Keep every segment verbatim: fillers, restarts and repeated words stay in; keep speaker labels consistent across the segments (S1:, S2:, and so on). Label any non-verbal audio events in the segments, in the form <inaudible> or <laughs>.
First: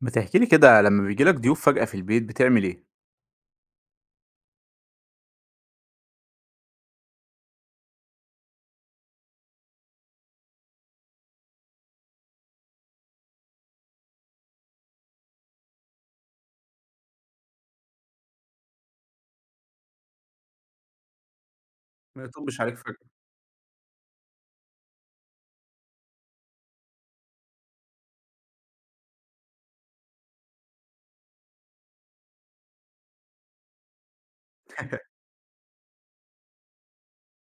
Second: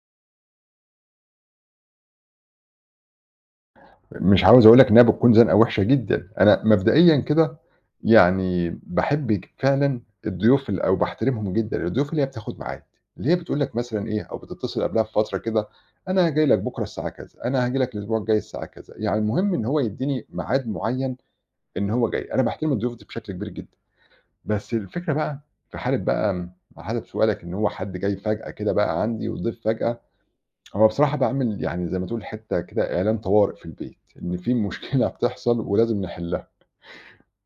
S1: ما تحكي لي كده لمّا بييجي لك ضيوف فجأة في البيت بتعمل إيه؟
S2: مش عاوز أقول لك إنها بتكون زنقة وِحشة جدًا، أنا مبدئيًا كده يعني باحب ج فعلًا الضيوف ال أو باحترمهم جدًا، الضيوف اللي هي بتاخد ميعاد، اللي هي بتقول لك مثلًا إيه، أو بتتصل قبلها بفترة كده، أنا جاي لك بكرة الساعة كذا، أنا هاجي لك الأسبوع الجاي الساعة كذا، يعني المهم إن هو يدّيني ميعاد معيّن إن هو
S1: ما
S2: جاي، أنا
S1: يطبش
S2: باحترم
S1: عليك
S2: الضيوف
S1: فجأة.
S2: دي بشكل كبير جدًا، بس الفكرة بقى في حالة بقى م على حسب سؤالك إن هو حد جاي فجأة كده بقى عندي وضيف فجأة. هو بصراحة باعمل يعني زي ما تقول حتّة كده إعلان طوارئ في البيت، إن في مشكلة <laughs>
S1: <laughs>
S2: بتحصل ولازم نحلّها.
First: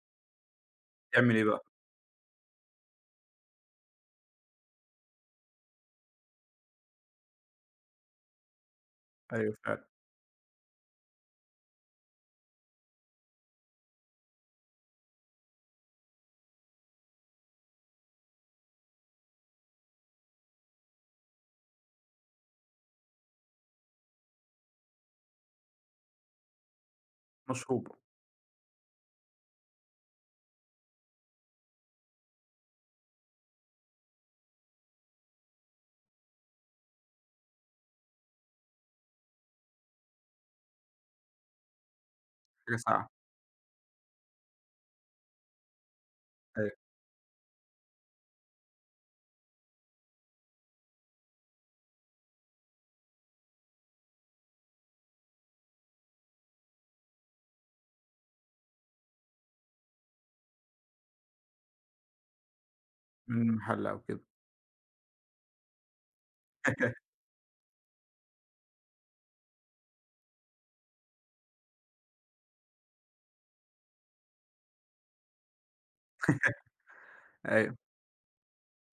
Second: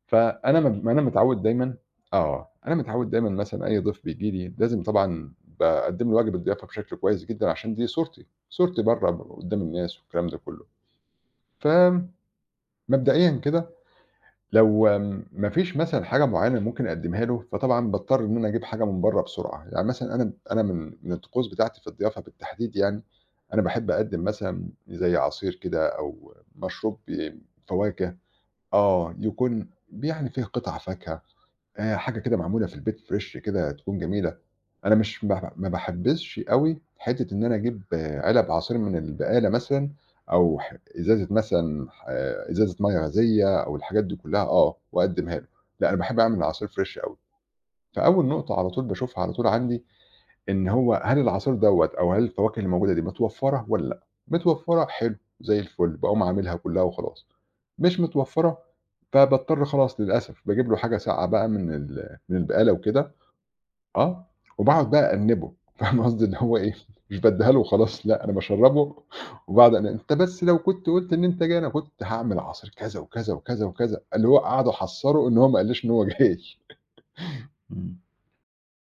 S2: فأنا م أنا
S1: تعمل
S2: متعوّد
S1: إيه بقى؟
S2: دايمًا. آه، أنا متعوّد دايمًا مثلًا أي ضيف بييجي لي لازم طبعًا باقدّم له واجب الضيافة بشكل كويس جدًا عشان دي صورتي، صورتي برّه ب
S1: أيوه
S2: قدّام
S1: فعلًا،
S2: الناس والكلام ده كلّه. فمبدئيًا كده لو آمم ما فيش مثلًا حاجة معيّنة ممكن أقدّمها له، فطبعًا باضطر إن أنا أجيب حاجة من برّه بسرعة، يعني مثلًا أنا أنا من من الطقوس بتاعتي في الضيافة بالتحديد يعني، أنا باحب أقدّم مثلًا زي عصير كده أو مشروب ب
S1: مشروب،
S2: فواكه، آه، يكون ب يعني فيه قطع فاكهة، آآ حاجة كده معمولة في البيت fresh كده تكون جميلة. أنا مش ما ما باحبّذش أوي حتّة إن أنا أجيب آه، علب عصير من البقالة مثلًا أو ح إزازة مثلًا ح إزازة
S1: حاجة
S2: مَيّة
S1: ساقعة،
S2: غازية أو الحاجات دي كُلّها آه، وأقدّمها له. لأ أنا باحب أعمل العصير
S1: أيوه،
S2: فريش أوي، فأول نقطة على طول باشوفها على طول عندي إن هو هل العصير دوّة أو هل الفواكه اللي موجودة دي متوفّرة والّا لأ؟ متوفّرة حلو زي الفُل، باقوم عاملها كُلّها وخلاص، مش متوفّرة فباضطر خلاص للأسف باجيب له حاجة ساقعة بقى من ال من البقالة وكده.
S1: من محل أو كده،
S2: آه، وباقعد بقى أأنِّبه فاهمة <laughs> قصدي، اللي هو إيه، مش بادّيها له وخلاص، لأ أنا باشرّبه وباقعد أنا أنت بس لو كنت قُلت إن أنت جاي أنا كنت هاعمل عصير كذا، وكذا، وكذا، وكذا، اللي هو قعد أحَسّره إن هو ما قاليش إن هو جاي. <laughs>
S1: أيوه،
S2: إمم.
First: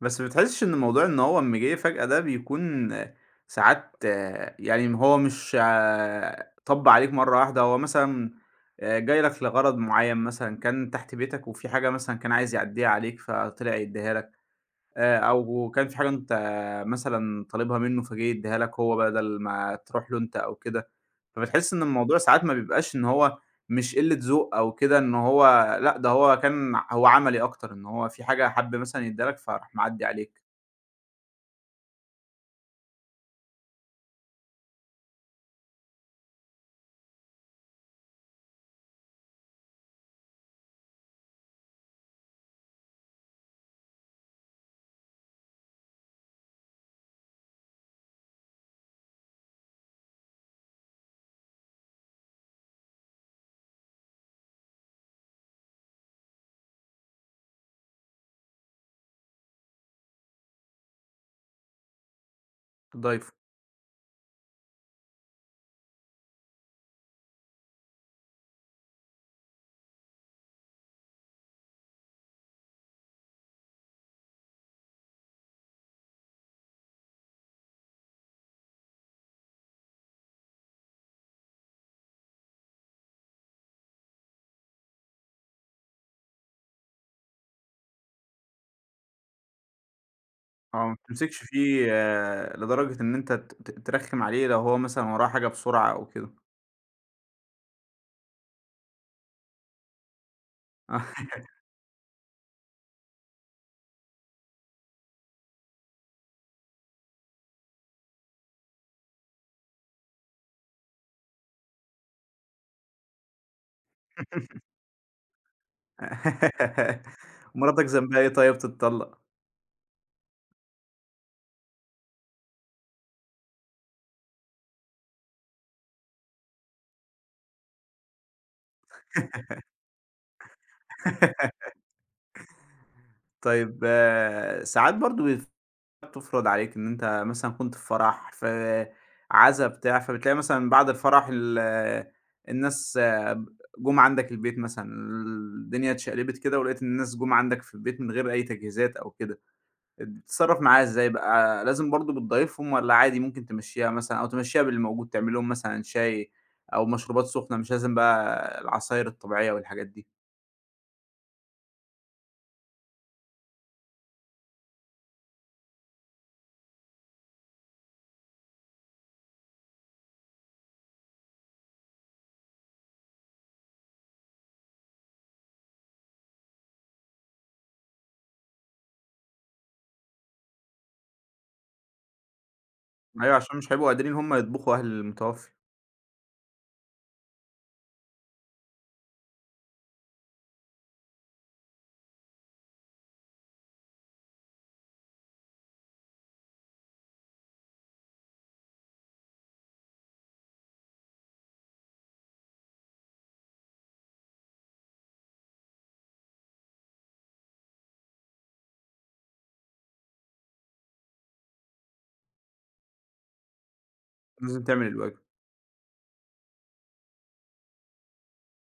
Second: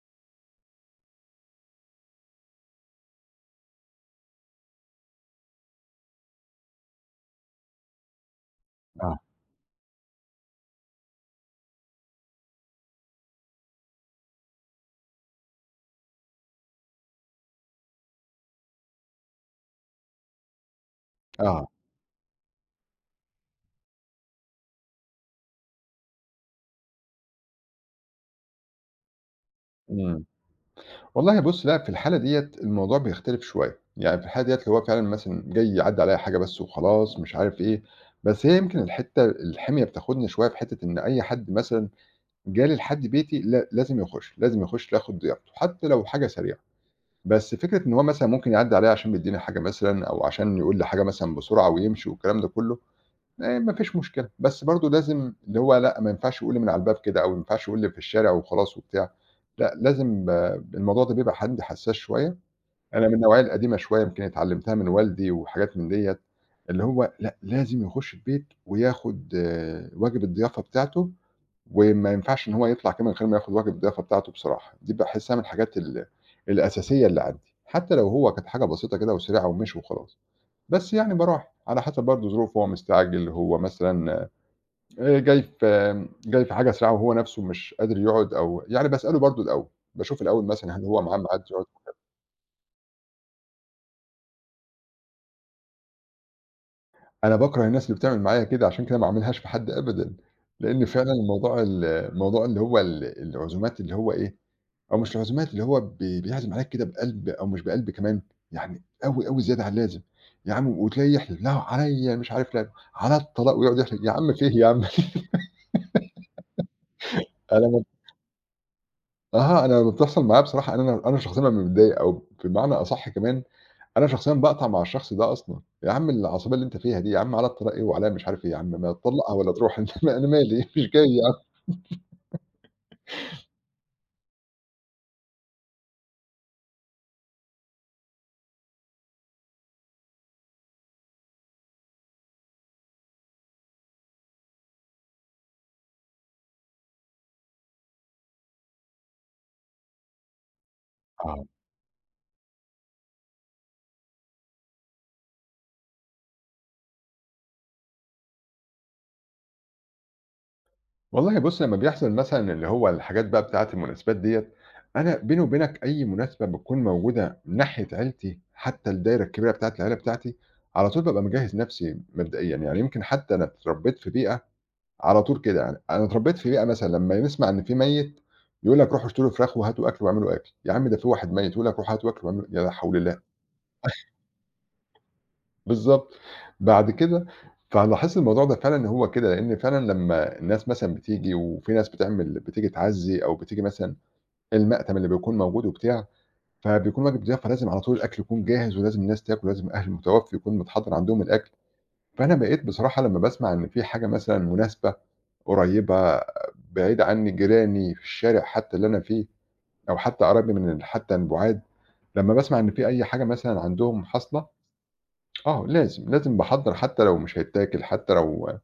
S1: بس ما بتحسش إن موضوع إن هو أمّا جه فجأة ده بيكون آه، ساعات آه، يعني هو مش آه، طَب عليك مرّة واحدة، هو مثلًا آآ
S2: آه،
S1: جاي لك لغرض معيّن مثلًا كان تحت بيتك وفي حاجة مثلًا كان عايز يعدّيها عليك فطلع يدّيها لك؟ آآ أو كان في حاجة أنت مثلًا طالبها منّه فجِه يدّيها لك هو بدل ما تروح له أنت أو كده،
S2: آه،
S1: فبتحس إن الموضوع ساعات ما بيبقاش إن هو مش قِلّة ذوق أو كده، إن هو لأ، ده هو كان هو عملي أكتر، إن هو في حاجة حَب مثلًا يدّيها لك فراح معدّي
S2: إمم.
S1: عليك،
S2: والله بُص، لأ في الحالة ديّة الموضوع بيختلف شوية، يعني في الحالة ديّة اللي هو فعلًا مثلًا جاي يعدّي عليَّ حاجة بس وخلاص مش عارف إيه، بس هي يمكن الحتّة الحمية بتاخدني شوية في حتّة إن أي حد مثلًا جالي لحد بيتي لا لازم يخش، لازم يخش ياخد ضيافته، حتى لو حاجة سريعة. بس فكرة إن هو مثلًا ممكن يعدّي عليَّ عشان بيدّيني حاجة مثلًا أو عشان يقول لي حاجة مثلًا بسرعة ويمشي والكلام ده كلّه، آآ ما فيش مشكلة، بس برضه لازم اللي هو لأ، ما ينفعش يقول لي من على الباب كده أو ما ينفعش يقول لي في الشارع وخلاص وبتاع، لأ لازم ب الموضوع ده بيبقى عندي حساس شوية. أنا من
S1: ضايفه،
S2: النوعية القديمة شوية، يمكن اتعلّمتها من والدي وحاجات من ديّة، اللي هو لأ، لازم يخُش البيت وياخُد واجب الضيافة بتاعته، وما ينفعش إن هو يطلع كده من غير ما ياخُد واجب الضيافة بتاعته بصراحة، دي باحسّها من الحاجات ال الأساسية اللي عندي، حتى لو هو كانت حاجة بسيطة كده وسريعة ومشي وخلاص. بس يعني باراعي، على حسب برضه ظروفه، هو مستعجل، هو مثلًا آآ جاي في جاي في حاجة سريعة وهو نَفْسه مش قادر يقعُد أو يعني باسأله برضه الأول، باشوف الأول مثلًا هل
S1: آه، ما
S2: هو معاه
S1: بتمسكش
S2: ميعاد يقعُد.
S1: فيه آه، لدرجة إن أنت ت ت ترخّم عليه لو هو مثلًا وراه حاجة بسرعة أو كده.
S2: أنا باكره الناس اللي بتعمل معايا كده، عشان كده ما اعملهاش في حد أبدًا، لإن
S1: <laughs> آه.
S2: فعلًا موضوع ال الموضوع اللي هو ال العزومات اللي هو إيه، أو مش العزومات اللي هو بي بيعزم عليك كده بقلب أو مش بقلب كمان، يعني أوي، أوي زيادة عن اللازم، يا عم وتلاقيه يحلف "لو عليّا مش عارف لا على الطلاق" ويقعد يحلف، يا عم في إيه يا عم؟ <laughs> أنا م
S1: مراتك ذنبها إيه طيب تتطلّق؟
S2: أها، أنا لمّا بتحصل معايا بصراحة يعني أنا أنا شخصيًا بابقى متضايق أو بمعنى أصح كمان أنا شخصيًا باقطع مع الشخص ده أصلًا، يا عم العصبية اللي أنت فيها دي، يا عم عليّا الطلاق إيه وعليّا مش عارف إيه، يا عم ما تطلّقها والّا تروح <laughs> أنت م أنا مالي <laughs> مش جاي يا عم.
S1: <laughs> طيب آه، ساعات برضه بيف تُفرض عليك إن أنت مثلًا كنت في فرح، في عزا، بتاع، فبتلاقي مثلًا بعد الفرح ال الناس جُم عندك البيت مثلًا، الدنيا اتشقلبت كده ولقيت إن الناس جُم عندك في البيت من غير أي تجهيزات أو كده، بتتصرّف معاها إزاي
S2: آه.
S1: بقى؟ لازم برضه بتضايفهم والّا عادي ممكن تمشّيها مثلًا أو تمشّيها باللي موجود، تعمل لهم مثلًا شاي أو مشروبات سخنة، مش لازم بقى العصاير الطبيعية والحاجات دي؟
S2: والله بُص لمّا بيحصل مثلًا اللي هو الحاجات بقى بتاعة المناسبات ديّة، أنا بيني وبينك أي مناسبة بتكون موجودة من ناحية عيلتي، حتى الدايرة الكبيرة بتاعة العيلة بتاعتي، على طول بابقى مجهّز نفسي مبدئيًا، يعني يمكن حتى أنا اتربيت في بيئة على طول كده يعني، أنا اتربيت في بيئة مثلًا لمّا نسمع إن في ميت، يقول لك روحوا اشتروا فراخ وهاتوا أكل واعملوا أكل، يا عم ده في واحد ميت يقول لك روحوا هاتوا أكل واعملوا يا لا حول الله!
S1: أيوه، عشان مش هيبقوا قادرين
S2: <laughs>
S1: هم يطبخوا أهل المتوفّي،
S2: بالضبط. بعد كده فلاحظت الموضوع ده فعلًا إن هو كده، لإن فعلًا لمّا الناس مثلًا بتيجي وفي ناس بتعمل بتيجي تعزّي أو بتيجي مثلًا المأتم اللي بيكون موجود وبتاع، فبيكون واجب ضيافة لازم على طول الأكل يكون جاهز ولازم الناس تاكل، ولازم أهل المتوفّي يكون متحضّر عندهم الأكل. فأنا بقيت بصراحة لمّا باسمع إن في حاجة مثلًا مناسبة قريّبة بعيدة عني، جيراني، في الشارع حتّى اللي أنا فيه أو حتّى قرايبي من ال حتّى البُعاد، لمّا باسمع إن في أي حاجة مثلًا عندهم حاصلة.
S1: لازم تعمل الواجب.
S2: آه، لازم، لازم باحضّر حتى لو مش هيتاكل، حتى لو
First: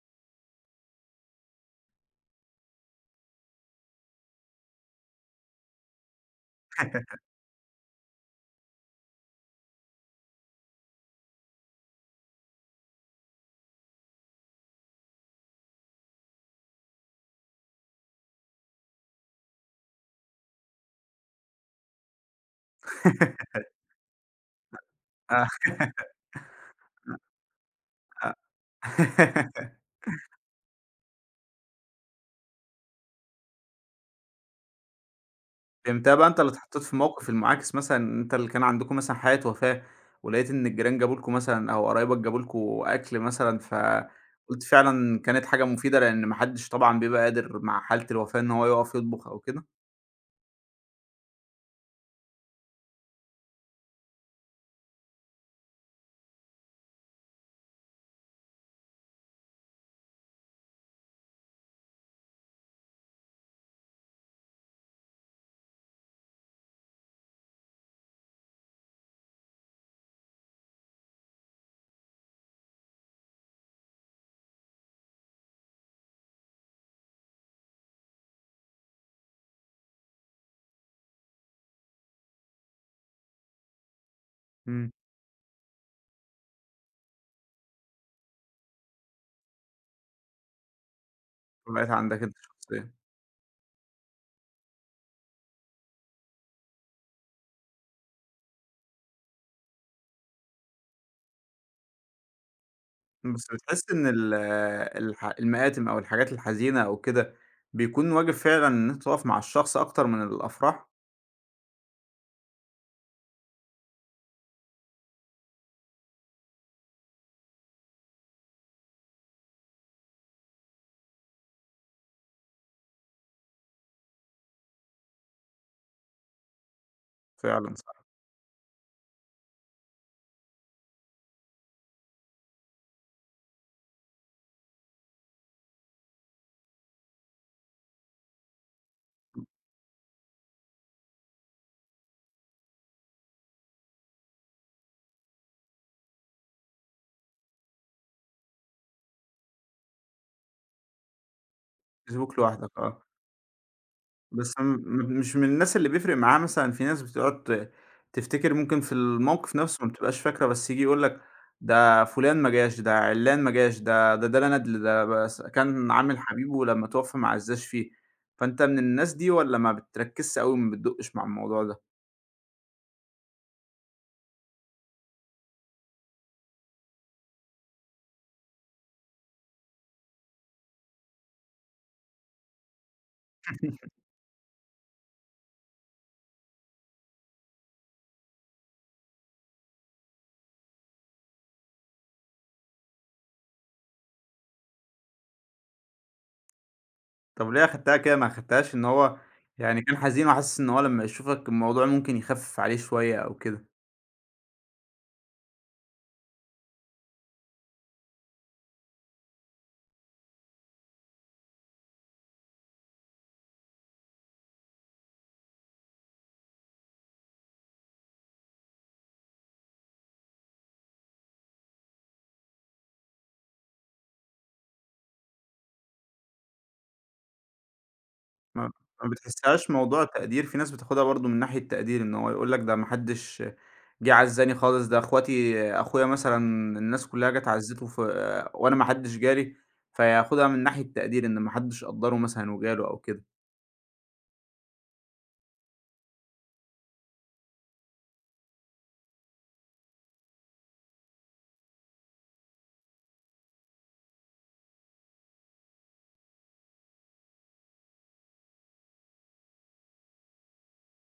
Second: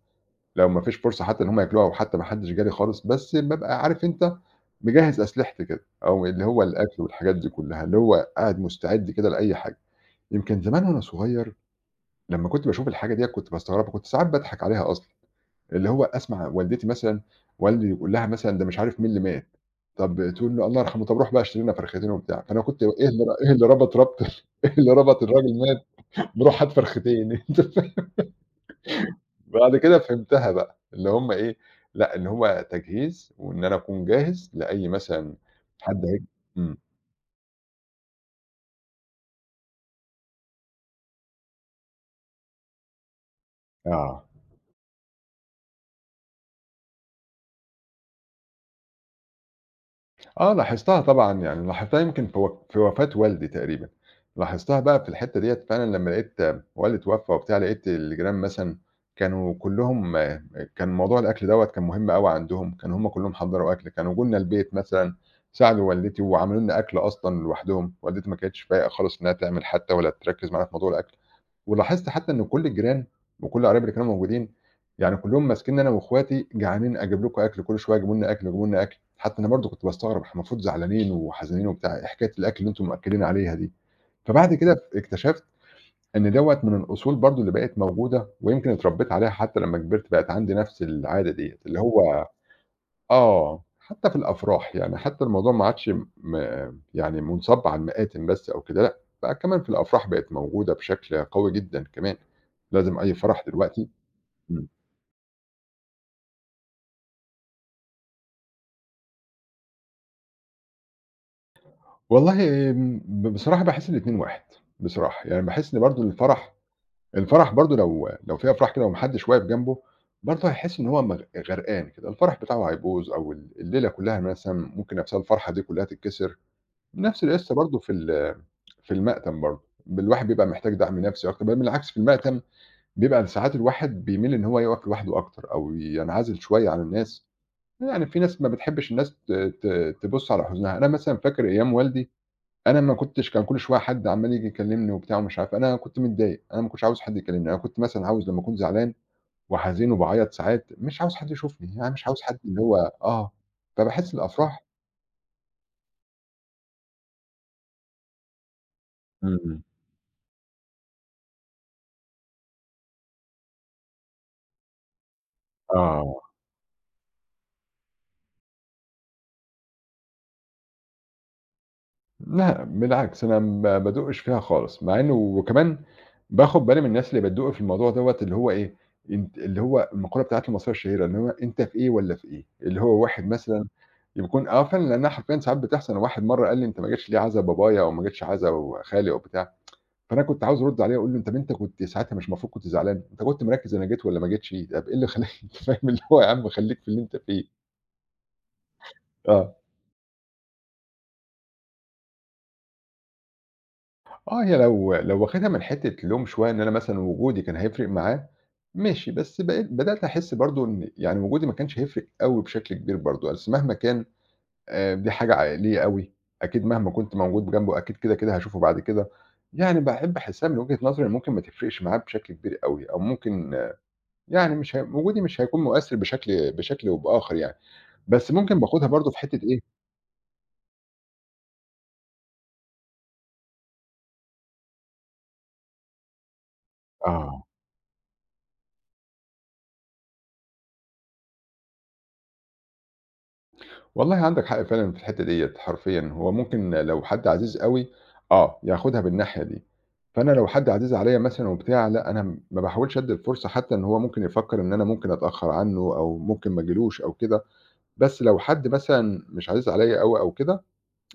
S2: لو ما فيش فرصة حتى إن هُم ياكلوها وحتى ما حدش جه لي خالص، بس بابقى عارف أنت مجهّز أسلحتي كده، أو اللي هو الأكل والحاجات دي كلّها، اللي هو قاعد مستعد كده لأي حاجة. يمكن زمان وأنا صغير لمّا كنت باشوف الحاجة ديّة كنت باستغربها، كنت ساعات باضحك عليها أصلًا، اللي هو أسمع والدتي مثلًا والدي يقول لها مثلًا ده مش عارف مين اللي مات، طَب تقول له الله يرحمه، طَب روح بقى اشتري لنا فرختين وبتاع، فأنا كنت إيه اللي إيه
S1: <laughs>
S2: اللي ربط ربط <laughs> إيه اللي ربط
S1: آه.
S2: الراجل مات
S1: <laughs>
S2: بروح هات فرختين. <laughs>
S1: آه.
S2: بعد كده فهمتها بقى، اللي هم إيه، لأ إن هو تجهيز وإن أنا أكون جاهز لأي مثلًا حد
S1: فهمتها
S2: هي
S1: بقى أنت اللي
S2: إمم،
S1: اتحطيت في الموقف المُعاكس مثلًا، ان أنت اللي كان عندكم مثلًا حالة وفاة، ولقيت إن الجيران جابوا لكم مثلًا أو قرايبك جابوا لكم أكل مثلًا،
S2: آه،
S1: فقُلت فعلًا كانت حاجة مفيدة، لإن ما حدش طبعًا بيبقى قادر مع حالة الوفاة إن هو يُقف يطبخ أو كده،
S2: آه لاحظتها طبعًا، يعني لاحظتها يمكن في و في وفاة والدي تقريبًا، لاحظتها بقى في الحتّة ديّة فعلًا لمّا لقيت والدي اتوفى وبتاع، لقيت الجيران مثلًا كانوا كلّهم كان موضوع الأكل دوّة كان مهم أوي عندهم، كانوا هم كلّهم حضّروا أكل، كانوا جُه لنا البيت مثلًا، ساعدوا والدتي وعملوا لنا أكل أصلًا لوحدهم، والدتي ما كانتش فايقة خالص إنها تعمل حتى ولا تركّز معانا في موضوع الأكل. ولاحظت حتى إن كل الجيران وكل القرايب اللي كانوا موجودين، يعني كلّهم ماسكينّي أنا وأخواتي جعانين أجيب لكم أكل، كل شوية اجيبوا لنا أكل، اجيبوا لنا أكل، حتى أنا برضه كنت باستغرب إحنا المفروض زعلانين وحزينين وبتاع، إيه حكاية الأكل اللي أنتم مأكّلين عليها دي؟ فبعد كده إمم.
S1: إمم.
S2: ف اكتشفت إن دوّة من الأصول برضه اللي بقت موجودة ويمكن اتربيت عليها حتى لمّا كبرت بقت عندي نفس العادة ديّة، اللي
S1: فبقت عندك
S2: هو
S1: أنت شخصيًا.
S2: آه، حتى في الأفراح، يعني حتى الموضوع ما عادش م يعني مُنصَب على المآتم بس أو كده، لأ، بقى كمان في الأفراح بقت موجودة بشكل قوي جدًا كمان، لازم أي فرح
S1: بس
S2: دلوقتي
S1: بتحس إن ال
S2: إمم،
S1: الح المآتم أو الحاجات الحزينة أو كده، بيكون واجب فعلًا إن أنت تُقف مع الشخص أكتر من الأفراح؟
S2: والله آمم، ب بصراحة باحس الاتنين واحد، بصراحة، يعني باحس إن برضه الفرح الفرح برضه لو لو في أفراح كده وما حدش واقف جنبه، برضه هيحس إن هو مغ غرقان كده، الفرح بتاعه هيبوظ أو ال الليلة كلّها مثلًا ممكن نفْسها الفرحة دي كلّها تتكسر. نفس القصة
S1: فعلًا
S2: برضه في
S1: صح،
S2: ال في المأتم برضه، ب الواحد بيبقى محتاج دعم نفسي أكتر، بل بالعكس في المأتم بيبقى ساعات الواحد بيميل إن هو يقف لوحده أكتر أو ينعزل شوية عن الناس، يعني في ناس ما بتحبش الناس ت ت تبُص على حزنها، أنا مثلًا فاكر أيام والدي أنا ما كنتش كان كل شوية حد عمّال ييجي يكلمني وبتاع ومش عارف أنا كنت متضايق، أنا ما كنتش عاوز حد يكلمني، أنا كنت مثلًا عاوز لمّا أكون زعلان وحزين وباعيط ساعات مش عاوز حد يشوفني، يعني مش عاوز
S1: بيسيبوك
S2: حد اللي
S1: لوحدك،
S2: هو
S1: آه.
S2: آه، فباحس
S1: بس م
S2: الأفراح
S1: م مش من الناس اللي بيفرق معاه مثلًا، في ناس بتقعد ت تفتكر ممكن في الموقف
S2: إمم،
S1: نفسه ما بتبقاش فاكرة، بس ييجي يقول لك ده فلان ما جاش، ده عِلّان ما جاش، ده ده ده لا ندل، ده بس كان
S2: آه.
S1: عامل حبيبه لمّا توفى ما عزّاش فيه، فأنت من الناس دي والّا ما بتركّزش أوي وما بتدُقّش مع الموضوع ده؟
S2: لأ، بالعكس أنا ما بادوقش فيها خالص، مع إنه وكمان باخد بالي من الناس اللي بتدوق في الموضوع دوّة اللي هو إيه، أنت اللي هو المقولة بتاعة المصرية الشهيرة اللي هو أنت في إيه والّا في إيه، اللي هو واحد مثلًا يكون آه فعلًا لأنها حرفيًا ساعات بتحصل، أنا واحد مرّة قال لي: "أنت ما جيتش ليه عزا بابايا أو ما جيتش عزا خالي أو بتاع." فأنا كنت عاوز أرُد عليه وأقول له: "طَب أنت كنت ساعتها مش المفروض كنت زعلان، أنت كنت مركّز أنا جيت والّا ما جيتش، طَب إيه اللي خلاك" <laughs> أنت فاهم اللي هو يا عم خلّيك في اللي أنت فيه.
S1: طب ليه أخدتها كده ما أخدتهاش إن هو
S2: آه.
S1: يعني كان حزين وحاسس إن هو لمّا يشوفك الموضوع ممكن يخفف عليه شوية أو كده؟
S2: آه، هي لو لو واخدها من حتّة لوم شوية إن أنا مثلًا وجودي كان هيفرق معاه، ماشي، بس بقيت بدأت أحس برضه إن يعني وجودي ما كانش هيفرق أوي بشكل كبير برضه، أصل مهما كان آآ دي حاجة ع ليّا أوي، أكيد مهما كنت موجود جنبه أكيد كده، كده هاشوفه بعد كده، يعني باحب أحسّها من وجهة نظري إن ممكن ما تفرقش معاه بشكل كبير أوي، أو ممكن آه، يعني مش هي وجودي مش هيكون مؤثّر بشكل بشكل وبآخر يعني، بس ممكن
S1: ما
S2: باخدها
S1: ما
S2: برضه في حتّة إيه
S1: بتحسّهاش موضوع تقدير، في ناس بتاخدها برضه من ناحية تقدير، إن هو يقول لك ده ما حدّش جِه عزّاني خالص، ده أخواتي أخويا مثلًا الناس كلّها
S2: آه.
S1: جات عزّته ف وأنا ما حدّش جالي، فياخدها من ناحية تقدير إن ما حدّش قدّره مثلًا وجاله أو كده
S2: والله عندك حق فعلًا في الحتّة ديّة حرفيًا، هو ممكن لو حد عزيز أوي آه، ياخدها بالناحية دي، فأنا لو حد عزيز عليّا مثلًا وبتاع لأ، أنا م ما باحاولش أدّي الفرصة حتى إن هو ممكن يفكّر إن أنا ممكن أتأخّر عنّه أو ممكن ما اجيلوش أو كده، بس لو حد مثلًا مش عزيز عليّا أوي أو كده،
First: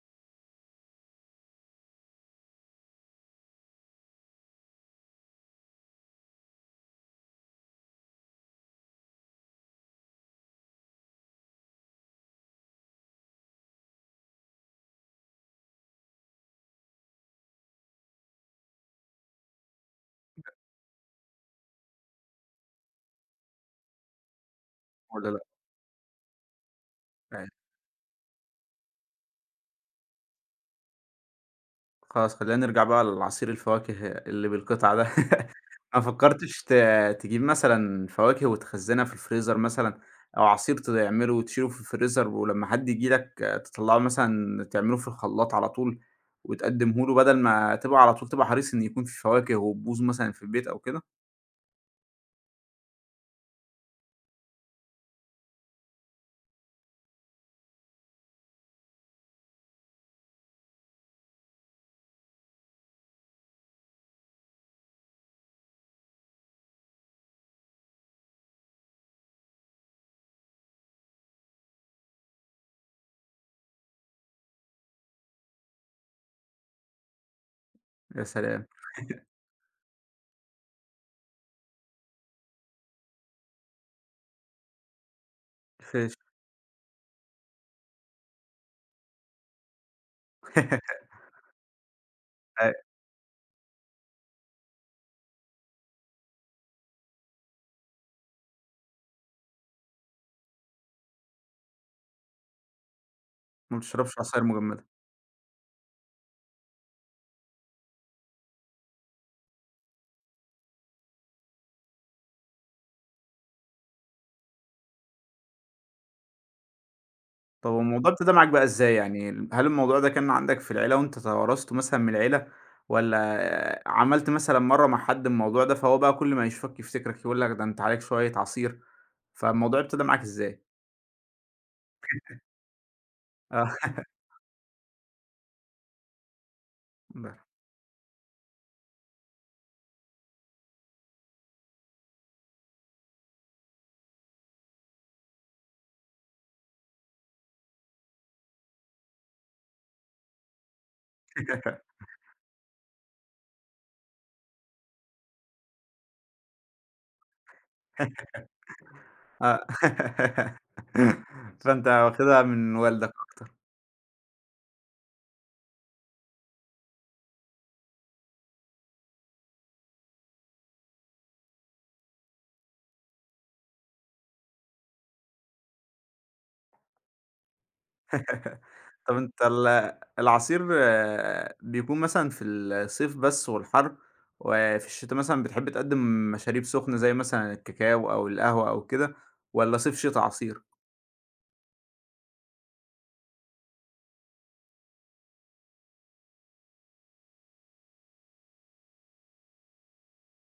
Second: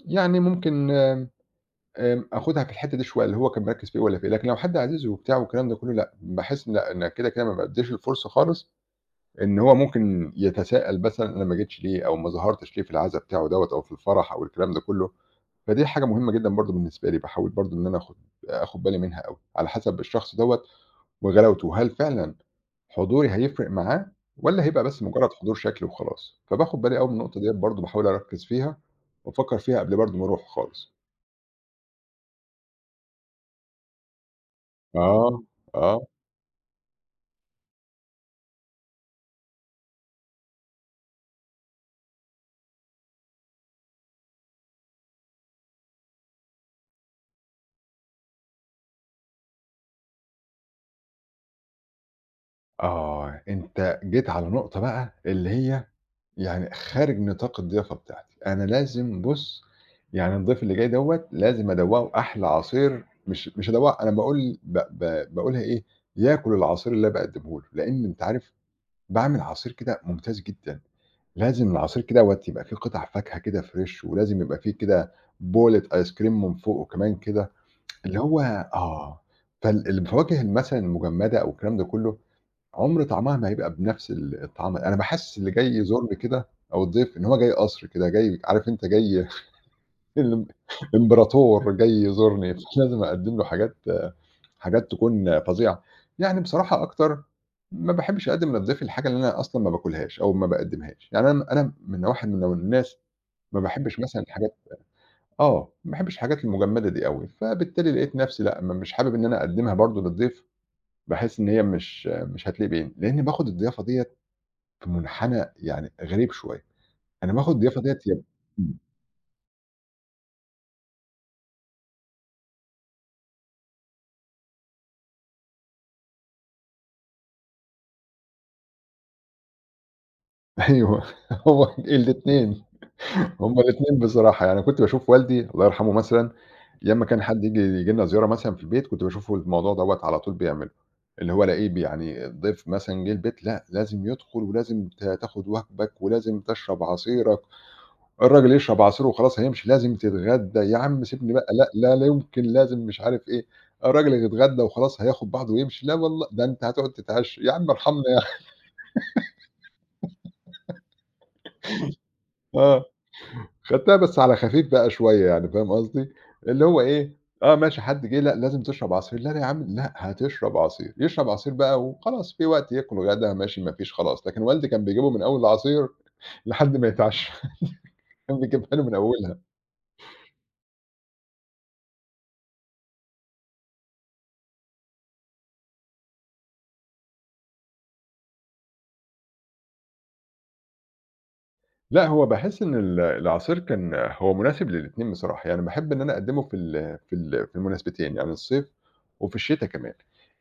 S2: يعني ممكن آمم، آمم، آخُدها في الحتّة دي شوية اللي هو كان مركّز في إيه والّا في إيه، لكن لو حد عزيز وبتاع والكلام ده كلّه لأ، باحس لأ، أنا كده، كده ما بادّيش الفرصة خالص إن هو ممكن يتساءل مثلًا أنا ما جيتش ليه، أو ما ظهرتش ليه في العزا بتاعه دوّة أو في الفرح أو الكلام ده كله، فدي حاجة مهمة جدًا برضه بالنسبة لي، باحاول برضه إن أنا آخُد آخُد بالي منها أوي، على حسب الشخص دوّة وغلاوته، هل فعلًا حضوري هيفرق معاه والّا هيبقى بس مجرد
S1: والّا لأ؟
S2: حضور شكلي وخلاص؟ فباخُد بالي أوي من النقطة
S1: يعني
S2: ديّة برضه باحاول أركّز فيها وأفكّر فيها قبل برضه ما أروح خالص.
S1: خلاص خلّينا نرجع بقى لعصير الفواكه اللي بالقطعة ده.
S2: آه،
S1: ما
S2: آه.
S1: فكرتش ت تجيب مثلًا فواكه وتخزّنها في الفريزر مثلًا، أو عصير تعمله وتشيله في الفريزر ولمّا حد ييجي لك تطلّعه مثلًا تعمله في الخلاط على طول وتقدّمه له بدل ما تبقى على طول تبقى حريص إن يكون في فواكه وتبوظ مثلًا في البيت أو كده؟
S2: آه، أنت جيت على نقطة بقى اللي هي يعني خارج نطاق الضيافة بتاعتي، أنا لازم بُص، يعني الضيف اللي جاي دوّة لازم أدوّقه أحلى عصير مش مش أدوّقه أنا باقول ب ب باقولها إيه، ياكل العصير اللي أنا باقدّمه له، لإن أنت عارف باعمل عصير كده ممتاز جدًا، لازم العصير كده دوّة يبقى فيه قطع فاكهة كده فريش ولازم يبقى فيه كده بولة آيس كريم من فوقه كمان كده، اللي
S1: يا
S2: هو
S1: سلام!
S2: آه، فال الفواكه مثلًا المجمدة أو الكلام ده كله عمر طعمها ما هيبقى بنفس ال الطعم، أنا باحسّس اللي جاي يزورني كده أو الضيف إن هو جاي قصر كده، جاي عارف أنت جاي <laughs> الإم
S1: <laughs>
S2: إمبراطور جاي يزورني،
S1: أيوه،
S2: <laughs> فلازم أقدّم له حاجات حاجات تكون فظيعة. يعني بصراحة أكتر ما باحبّش أقدّم للضيف الحاجة اللي أنا أصلًا ما باكلهاش أو ما باقدّمهاش، يعني أنا أنا من واحد من الناس ما
S1: <laughs> ما
S2: باحبّش
S1: بتشربش
S2: مثلًا
S1: عصاير
S2: الحاجات
S1: مجمدة.
S2: آه، ما باحبّش الحاجات المجمّدة دي أوي، فبالتالي لقيت نفسي لأ، م مش حابب إن أنا أقدّمها برضه للضيف، باحس إن هي مش مش هتليق بيه، لإن باخد الضيافة ديّة في منحنى يعني غريب شوية، أنا باخد
S1: طب
S2: الضيافة ديّة
S1: الموضوع
S2: يا
S1: ابتدى معاك بقى
S2: إمم،
S1: إزاي يعني؟ هل الموضوع ده كان عندك في العيلة وأنت توارثته مثلًا من العيلة، والّا عملت مثلًا مرّة مع حد الموضوع ده، فهو بقى كل ما يشوفك يفتكرك يقول لك ده أنت عليك شوية عصير، فالموضوع ابتدى معاك إزاي؟
S2: أيوه <laughs> هو الاتنين، هُم
S1: آه.
S2: الاتنين بصراحة، يعني كنت باشوف والدي الله يرحمه مثلًا، لمّا
S1: <laughs>
S2: كان
S1: ب
S2: حد ييجي ييجي لنا زيارة مثلًا في البيت، كنت باشوفه الموضوع دوّة على طول بيعمله، اللي هو ألاقيه ب يعني ضيف مثلًا جِه البيت لأ، لازم يدخل ولازم ت تاخد وجبك ولازم تشرب عصيرك. الراجل يشرب عصير وخلاص هيمشي، لازم تتغدى، يا عم سيبني بقى لأ، لا لا يمكن، لازم مش عارف إيه، الراجل هيتغدى وخلاص هياخد بعضه ويمشي، لا والله ده أنت هتقعد تتعشى، يا عم ارحمنا يا أخي
S1: آه. <laughs> فأنت واخدها
S2: <laughs>
S1: من
S2: آه،
S1: والدك.
S2: خدتها بس على خفيف بقى شوية يعني فاهم قصدي، اللي هو إيه، آه ماشي حد جه لأ، لازم تشرب عصير، لا لا يا عم لأ، هتشرب عصير، يشرب عصير بقى وخلاص في وقت ياكل غدا ماشي ما فيش خلاص، لكن والدي كان بيجيبه من أول العصير لحد ما يتعشى، <laughs> كان
S1: <laughs>
S2: بيجيبها له من
S1: طب
S2: أولها.
S1: أنت ال العصير آه، بيكون مثلًا في الصيف بس والحر، وفي الشتا مثلًا بتحب تقدّم مشاريب سخنة زي مثلًا الكاكاو أو القهوة أو كده، والّا صيف شتا عصير؟
S2: لأ، هو باحس إن ال العصير كان هو مناسب للاتنين بصراحة، يعني باحب إن أنا أقدّمه في ال في ال في المناسبتين، يعني الصيف وفي الشتا كمان.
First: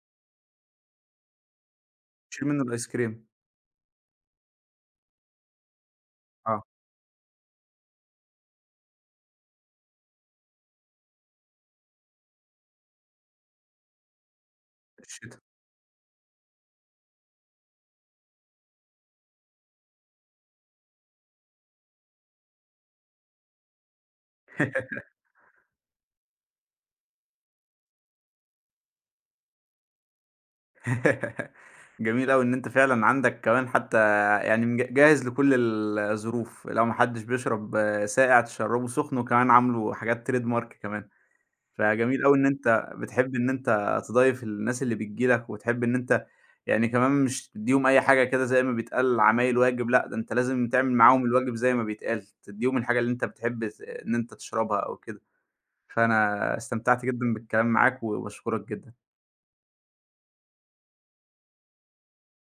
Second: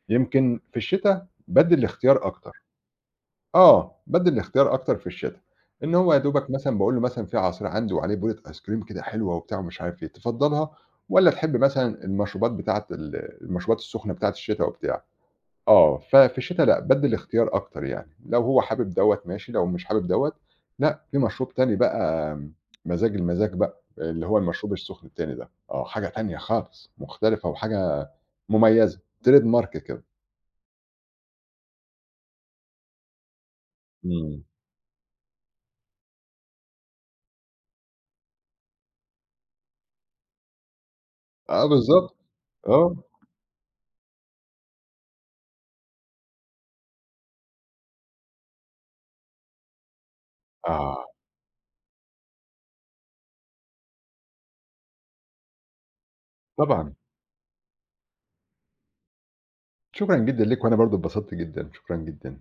S2: يمكن في الشتا بادّي الاختيار
S1: تشيل
S2: أكتر،
S1: منه الآيس كريم،
S2: آه، بادّي الاختيار أكتر في الشتا، إن هو يا دوبك
S1: آه،
S2: مثلًا باقول له مثلًا في عصير عندي وعليه بولة آيس كريم كده حلوة وبتاع ومش عارف إيه، تفضّلها والّا تحب مثلًا المشروبات بتاعة ال المشروبات السخنة بتاعة الشتا وبتاع؟
S1: الشتا.
S2: آه، ففي الشتا لأ، بادّي الاختيار أكتر يعني، لو هو حابب دوّة ماشي، لو مش حابب دوّة لأ، في مشروب تاني بقى مزاج المزاج بقى، اللي هو المشروب السخن التاني ده، آه، حاجة تانية خالص، مختلفة وحاجة مميزة، trade mark كده.
S1: <laughs> جميل أوي إن أنت فعلًا عندك كمان حتى
S2: إمم.
S1: يعني مج جاهز لكل الظروف، لو ما حدش بيشرب آه، ساقع تشربه سخن، وكمان عامله حاجات trade mark كمان،
S2: آه بالضبط،
S1: فجميل أوي إن أنت
S2: آه،
S1: بتحب إن أنت تضايف الناس اللي بتيجي لك، وتحب إن أنت يعني كمان مش تدّيهم أي حاجة كده زي ما بيتقال عمايل واجب، لأ ده أنت لازم تعمل
S2: آه،
S1: معاهم الواجب زي ما بيتقال، تدّيهم الحاجة اللي أنت بتحب ت إن أنت تشربها أو كده، فأنا
S2: طبعًا.
S1: استمتعت جدًا بالكلام معاك، وباشكرك جدًا.
S2: شكرًا جدًا ليك، وأنا برضه اتبسطت جدًا، شكرًا جدًا.